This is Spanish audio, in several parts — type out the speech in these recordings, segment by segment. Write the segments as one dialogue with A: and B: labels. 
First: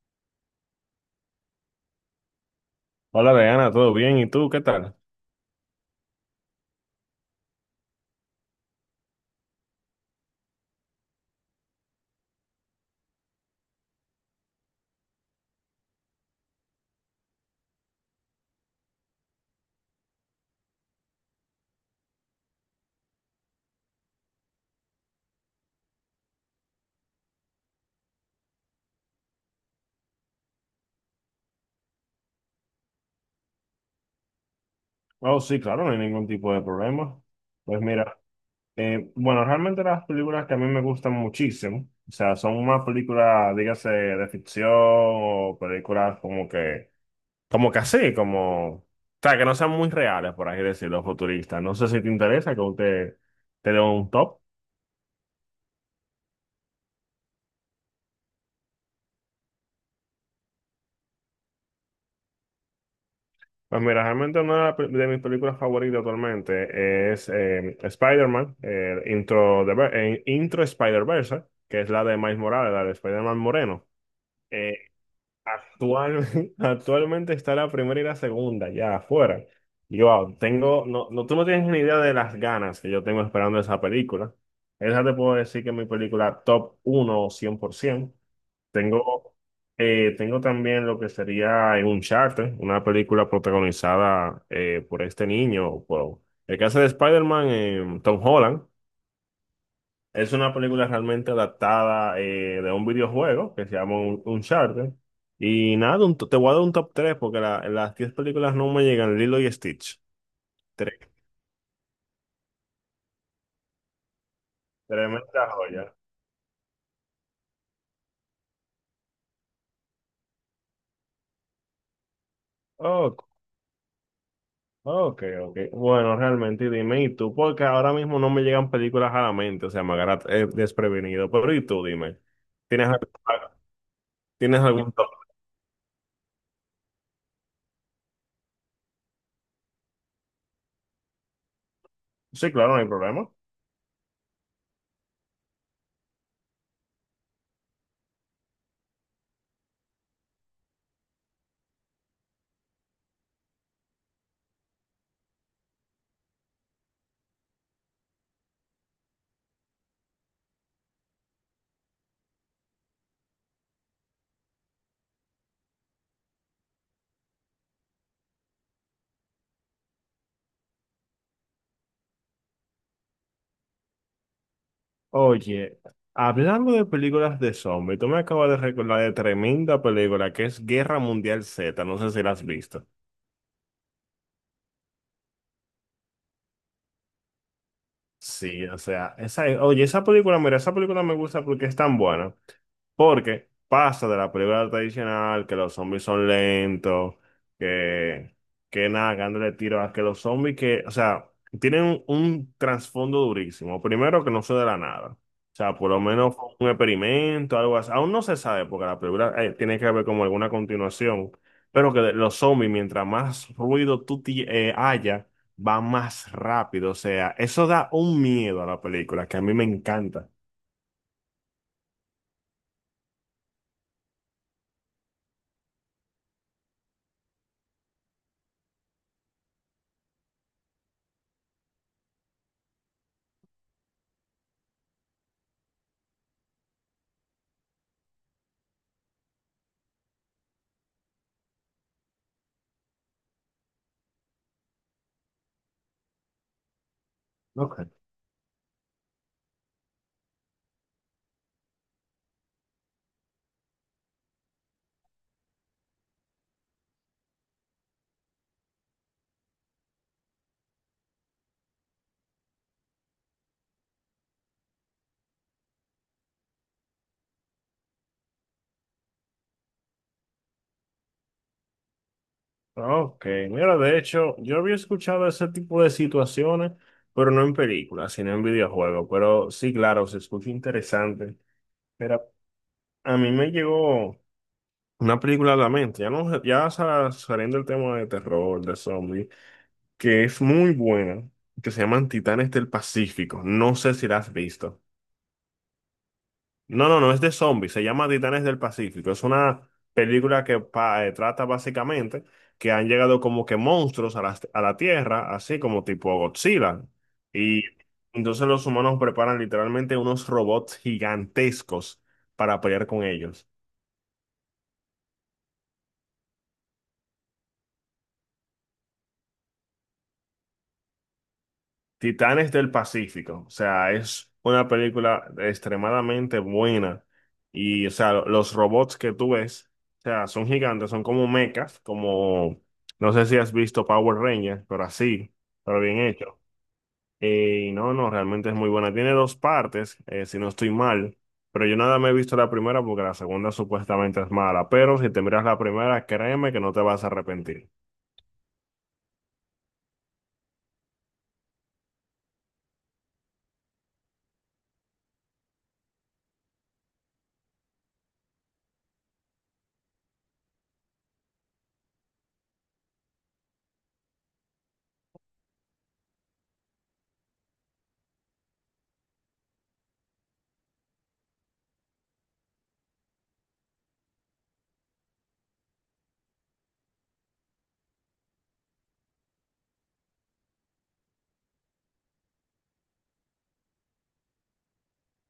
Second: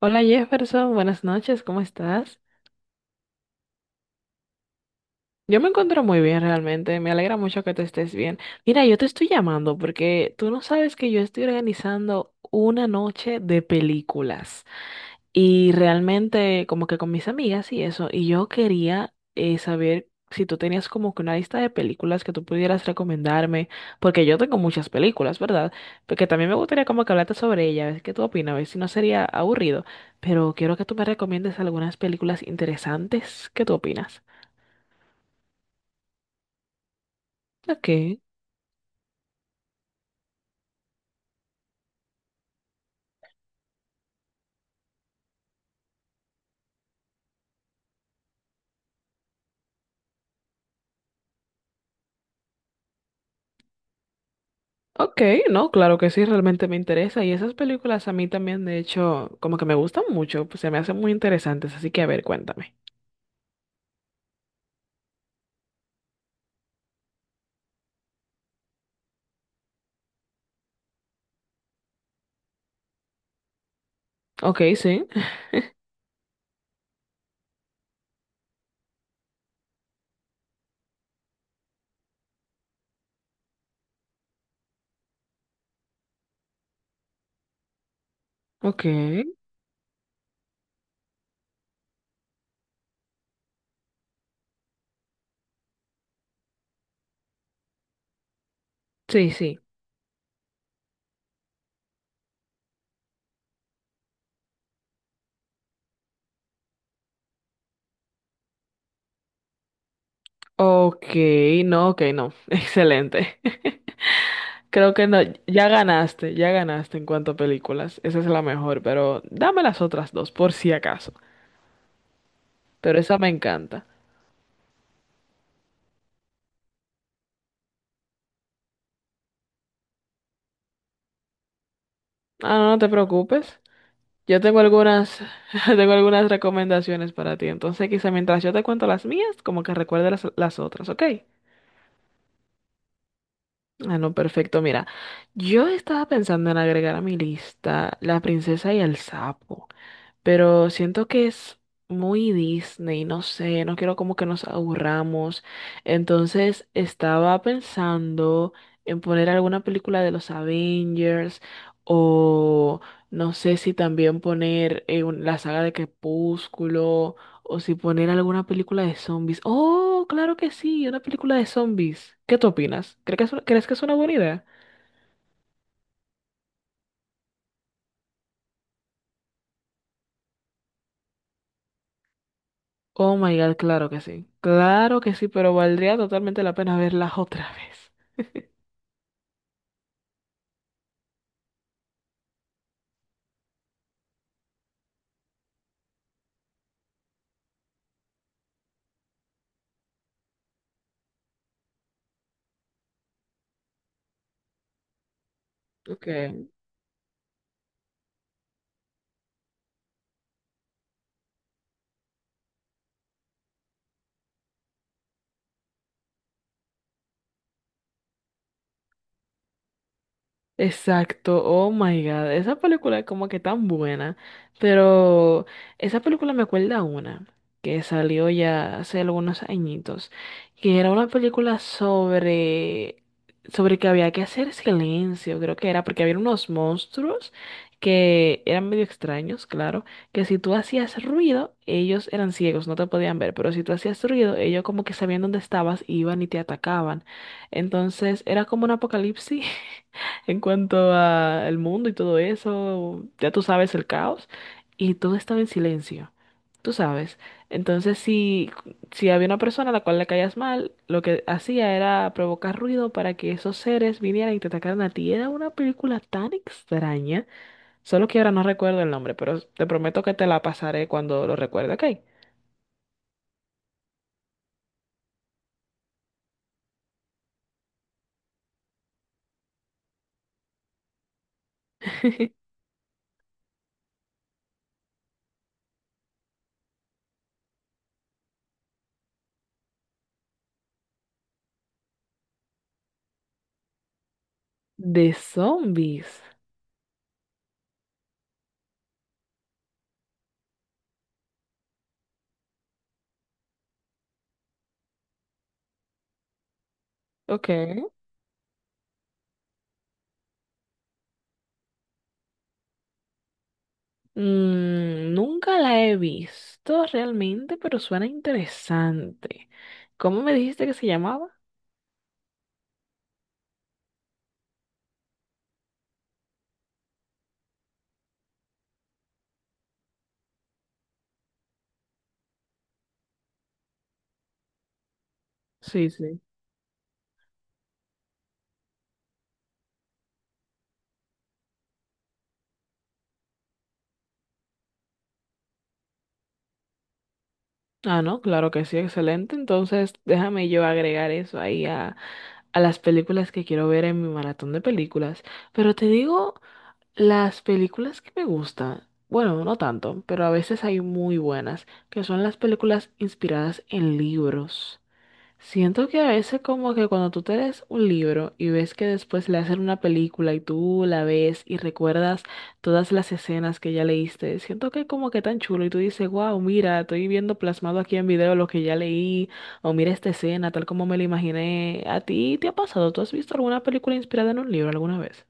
A: Hola Jefferson, buenas noches, ¿cómo estás?
B: Hola, Diana, ¿todo bien? ¿Y tú qué tal?
A: Yo me encuentro muy bien realmente, me alegra mucho que tú estés bien. Mira, yo te estoy llamando porque tú no sabes que yo estoy organizando una noche de películas y realmente como que con mis amigas y eso, y yo quería saber si tú tenías como que una lista de películas que tú pudieras recomendarme, porque yo tengo muchas películas, ¿verdad? Porque también me gustaría como que hablarte sobre ellas, a ver qué tú opinas, a ver si no sería aburrido, pero quiero que tú me recomiendes algunas películas interesantes, ¿qué tú opinas?
B: Oh, sí, claro, no hay ningún tipo de problema. Pues
A: Ok.
B: mira, bueno, realmente las películas que a mí me gustan muchísimo, o sea, son más películas, dígase, de ficción o películas como que así, como, o sea, que no sean muy reales, por así decirlo, futuristas. No sé si te interesa que te dé un top.
A: Ok, no, claro que sí, realmente me interesa. Y esas películas a mí también, de hecho, como que me gustan mucho, pues se me hacen muy interesantes, así que a ver, cuéntame.
B: Pues mira, realmente una de mis películas favoritas actualmente es Spider-Man, Intro Spider-Verse, que es la de Miles Morales, la de Spider-Man Moreno.
A: Ok,
B: Eh,
A: sí,
B: actual, actualmente está la primera y la segunda ya afuera. Y wow, no, no, tú no tienes ni idea de las ganas que yo tengo esperando esa película. Esa te puedo decir que es mi película top uno cien por 100%.
A: ok,
B: Tengo, Tengo también lo que sería un charter una película protagonizada por este niño, por el que hace de Spider-Man, Tom Holland.
A: sí, sí.
B: Es una película realmente adaptada de un videojuego que se llama Uncharted. Y nada, te voy a dar un top 3 porque las 10 películas no me llegan, Lilo y Stitch. Tres,
A: Ok, no, ok, no, excelente. Creo que no,
B: tremenda joya.
A: ya ganaste en cuanto a películas, esa es la mejor, pero dame las otras dos, por si acaso. Pero esa me encanta.
B: Ok, ok. Bueno, realmente dime, ¿y tú? Porque ahora mismo no me llegan películas a la mente, o sea, me agarra desprevenido. Pero ¿y tú? Dime,
A: Ah, no, no
B: ¿tienes,
A: te
B: al-
A: preocupes. Yo tengo
B: ¿tienes algún top?
A: algunas, tengo algunas recomendaciones para ti. Entonces, quizá mientras yo te cuento las mías, como que recuerde las otras, ¿ok?
B: Sí, claro, no hay problema.
A: Ah, no, perfecto. Mira, yo estaba pensando en agregar a mi lista La princesa y el sapo, pero siento que es muy Disney, no sé, no quiero como que nos aburramos. Entonces estaba pensando en poner alguna película de los Avengers o no sé si también poner la saga de Crepúsculo o si poner alguna película de zombies. Oh, claro que sí, una película de zombies. ¿Qué tú opinas? ¿Crees que es una buena idea?
B: Oye, hablando de películas de zombies, tú me acabas de recordar de tremenda película que es Guerra Mundial Z, no sé si la has visto.
A: Oh my God, claro que sí. Claro que sí, pero valdría totalmente la pena verla otra vez.
B: Sí, o sea, esa, oye, esa película, mira, esa película me gusta porque es tan buena. Porque pasa de la película tradicional, que los zombies son lentos, que, que nada, dándole tiro a que los zombies que, o sea, tienen un trasfondo durísimo. Primero que no se de la nada. O sea, por lo menos
A: Okay.
B: fue un experimento, algo así. Aún no se sabe, porque la película tiene que haber como alguna continuación. Pero los zombies, mientras más ruido haya, va más rápido, o sea, eso da un miedo a la película que a mí me encanta.
A: Exacto, oh my God, esa película es como que tan buena, pero esa película me acuerda a una que salió ya hace algunos añitos, que era una película sobre, sobre que había que hacer silencio, creo que era, porque había unos monstruos que eran medio extraños, claro, que si tú hacías ruido, ellos eran ciegos, no te podían ver, pero si tú hacías ruido, ellos como que sabían dónde estabas, iban y te atacaban,
B: Ok.
A: entonces era como un apocalipsis. En cuanto a el mundo y todo eso, ya tú sabes, el caos y todo estaba en silencio. Tú sabes. Entonces, si, si había una persona a la cual le caías mal, lo que hacía era provocar ruido para que esos seres vinieran y te atacaran a ti. Era una película tan extraña. Solo que ahora no recuerdo el nombre, pero te prometo que te la pasaré cuando lo recuerde, ¿ok?
B: Ok, mira, de hecho, yo había escuchado ese tipo de situaciones, pero no en películas, sino en videojuegos. Pero sí, claro, se escucha interesante. Pero a mí me llegó una película a la mente, ya no, saliendo del tema de terror, de zombies, que es muy buena, que se llaman Titanes del Pacífico. No sé si la has visto.
A: De zombies.
B: No, no, no es de zombies, se llama Titanes del Pacífico. Es una película trata básicamente que han llegado como que monstruos a a la Tierra, así como tipo Godzilla.
A: Ok.
B: Y entonces los humanos preparan literalmente unos robots gigantescos para pelear con ellos.
A: Mm, nunca la he visto realmente, pero suena interesante. ¿Cómo me dijiste que se llamaba?
B: Titanes del Pacífico, o sea, es una película extremadamente buena y, o sea, los robots que tú ves, o sea, son gigantes, son como mechas, como, no sé si has visto Power Rangers, pero así, pero
A: Sí,
B: bien
A: sí.
B: hecho. Y no, no, realmente es muy buena. Tiene dos partes, si no estoy mal, pero yo nada me he visto la primera porque la segunda supuestamente es mala, pero si te miras la primera, créeme que no te vas a arrepentir.
A: Ah, no, claro que sí, excelente. Entonces, déjame yo agregar eso ahí a las películas que quiero ver en mi maratón de películas. Pero te digo, las películas que me gustan, bueno, no tanto, pero a veces hay muy buenas, que son las películas inspiradas en libros. Siento que a veces como que cuando tú te lees un libro y ves que después le hacen una película y tú la ves y recuerdas todas las escenas que ya leíste, siento que como que tan chulo y tú dices, wow, mira, estoy viendo plasmado aquí en video lo que ya leí, o mira esta escena tal como me la imaginé. ¿A ti te ha pasado? ¿Tú has visto alguna película inspirada en un libro alguna vez?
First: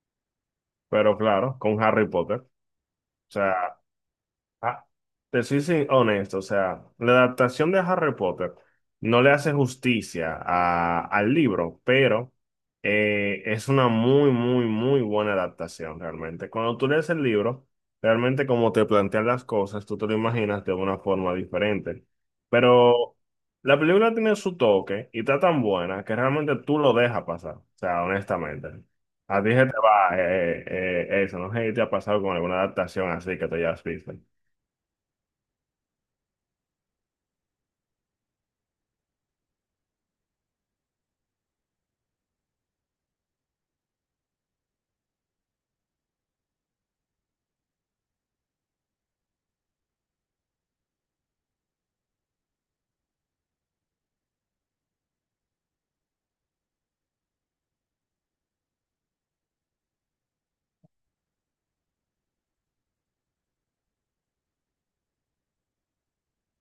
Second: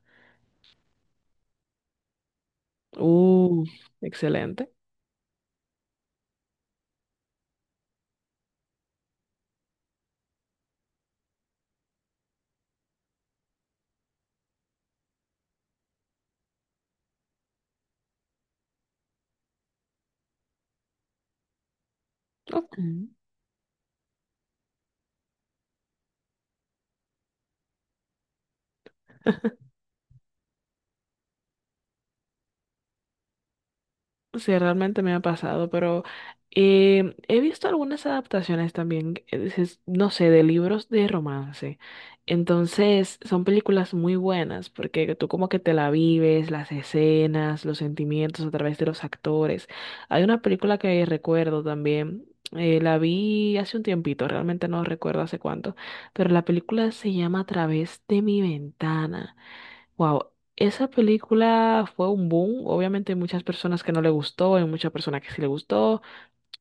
B: Pero claro, con Harry Potter. O
A: Uh,
B: sea,
A: excelente.
B: Ah, te soy honesto, o sea, la adaptación de Harry Potter no le hace justicia al libro, pero es una muy, muy, muy buena adaptación realmente. Cuando tú lees el libro, realmente como te plantean las cosas, tú te lo imaginas de una forma diferente.
A: Ok.
B: Pero la película tiene su toque y está tan buena que realmente tú lo dejas pasar, o sea, honestamente. A ti se te va eso, no sé si te ha pasado con alguna adaptación así que tú ya has visto.
A: Sí, realmente me ha pasado, pero he visto algunas adaptaciones también, no sé, de libros de romance. Entonces, son películas muy buenas porque tú como que te la vives, las escenas, los sentimientos a través de los actores. Hay una película que recuerdo también, la vi hace un tiempito, realmente no recuerdo hace cuánto, pero la película se llama A través de mi ventana. Wow, esa película fue un boom. Obviamente hay muchas personas que no le gustó, hay muchas personas que sí le gustó.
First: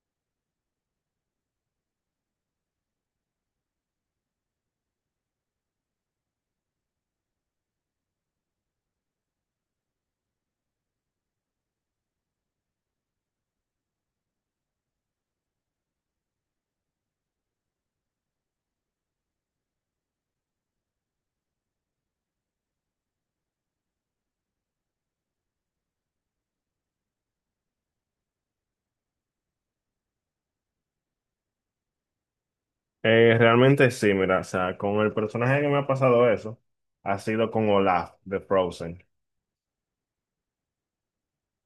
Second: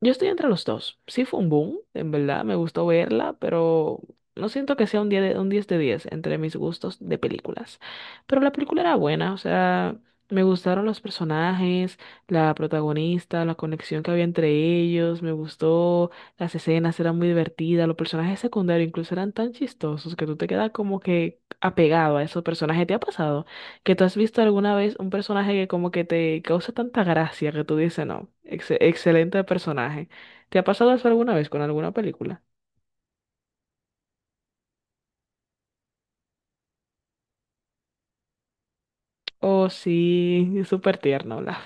A: Yo estoy entre los dos. Sí fue un boom, en verdad, me gustó verla, pero no siento que sea un 10 de 10 entre mis gustos de películas. Pero la película era buena, o sea, me gustaron los personajes, la protagonista, la conexión que había entre ellos, me gustó, las escenas eran muy divertidas, los personajes secundarios incluso eran tan chistosos que tú te quedas como que apegado a esos personajes. ¿Te ha pasado? ¿Que tú has visto alguna vez un personaje que como que te causa tanta gracia que tú dices, no, excelente personaje? ¿Te ha pasado eso alguna vez con alguna película?
B: Realmente sí, mira, o sea, con el personaje que me ha pasado eso, ha sido con Olaf de Frozen
A: Oh, sí, es súper tierno, Olaf.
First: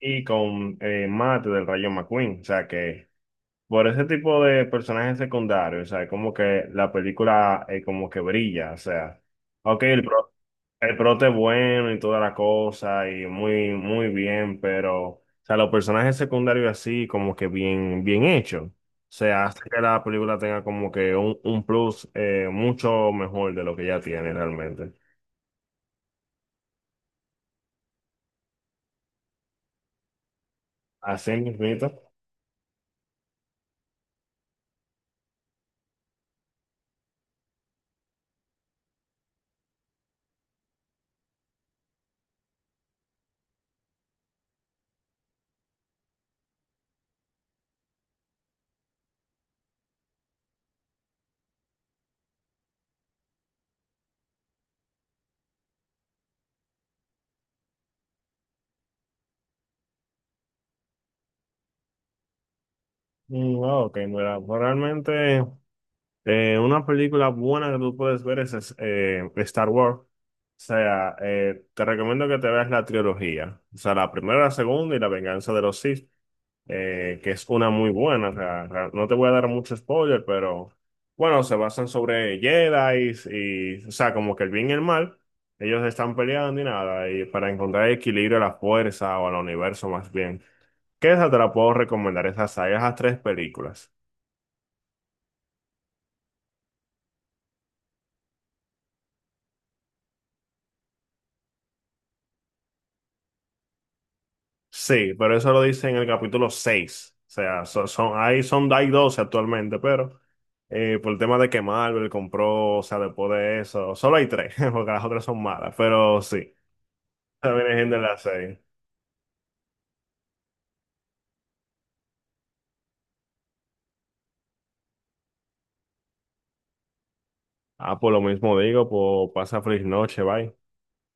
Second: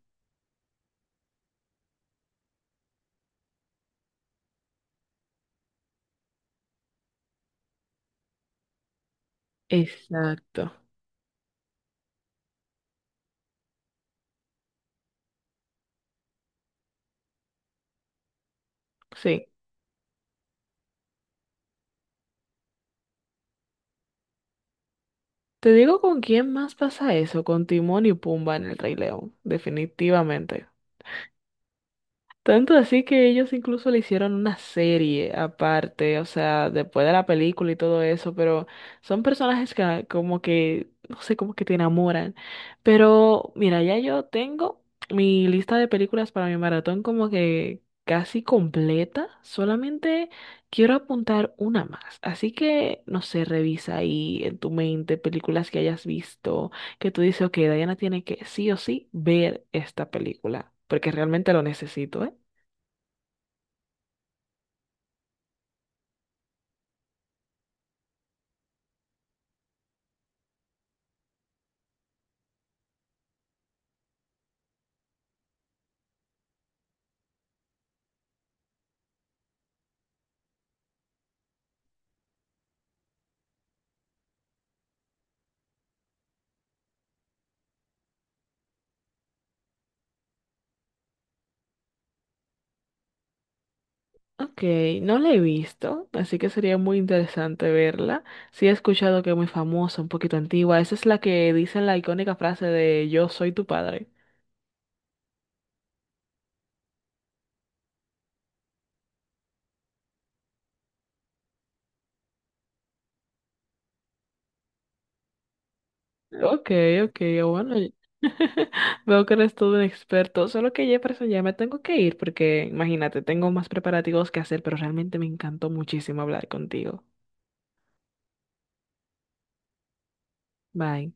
B: y con Matt del Rayo McQueen, o sea que por ese tipo de personajes secundarios, o sea, como que la película como que brilla, o sea, ok,
A: Exacto,
B: el prota es bueno y toda la cosa, y muy, muy bien, pero, o sea, los personajes secundarios así, como que bien, bien hechos. O sea,
A: sí.
B: hace que la película tenga como que un plus mucho mejor de lo que ya tiene realmente.
A: Te digo con quién más pasa eso, con Timón y Pumba en El Rey León, definitivamente.
B: Así mismito.
A: Tanto así que ellos incluso le hicieron una serie aparte, o sea, después de la película y todo eso, pero son personajes que como que, no sé, como que te enamoran. Pero mira, ya yo tengo mi lista de películas para mi maratón como que casi completa, solamente quiero apuntar una más. Así que, no sé, revisa ahí en tu mente películas que hayas visto, que tú dices, ok, Diana tiene que sí o sí ver esta película, porque realmente lo necesito, ¿eh?
B: Mm, wow, ok, mira, pues realmente una película buena que tú puedes ver Star Wars. O sea, te recomiendo que te veas la trilogía. O sea, la primera, la segunda y la venganza de los Sith. Eh, que es una muy buena. O sea, no te voy a dar mucho spoiler, pero bueno, se basan sobre Jedi y, o sea, como que el bien y el mal, ellos están peleando y nada, y para encontrar el equilibrio a la fuerza o al universo más bien. ¿Qué esa te la puedo recomendar? Esas sagas, esas tres películas.
A: Ok, no la he visto, así que sería muy interesante verla. Sí he escuchado que es muy famosa, un poquito antigua. Esa es la que dice la icónica frase de Yo soy tu padre.
B: Sí, pero eso lo dice en el capítulo seis. O sea, son, ahí son, hay 12 actualmente, pero por el tema de que Marvel compró, o sea, después de eso, solo hay tres, porque las otras son malas, pero sí.
A: Ok, ok,
B: También hay
A: bueno. Y
B: gente las seis.
A: veo que eres todo un experto, solo que Jefferson ya me tengo que ir porque imagínate, tengo más preparativos que hacer, pero realmente me encantó muchísimo hablar contigo.
B: Ah, por lo mismo digo, pues pasa feliz noche, bye.
A: Bye.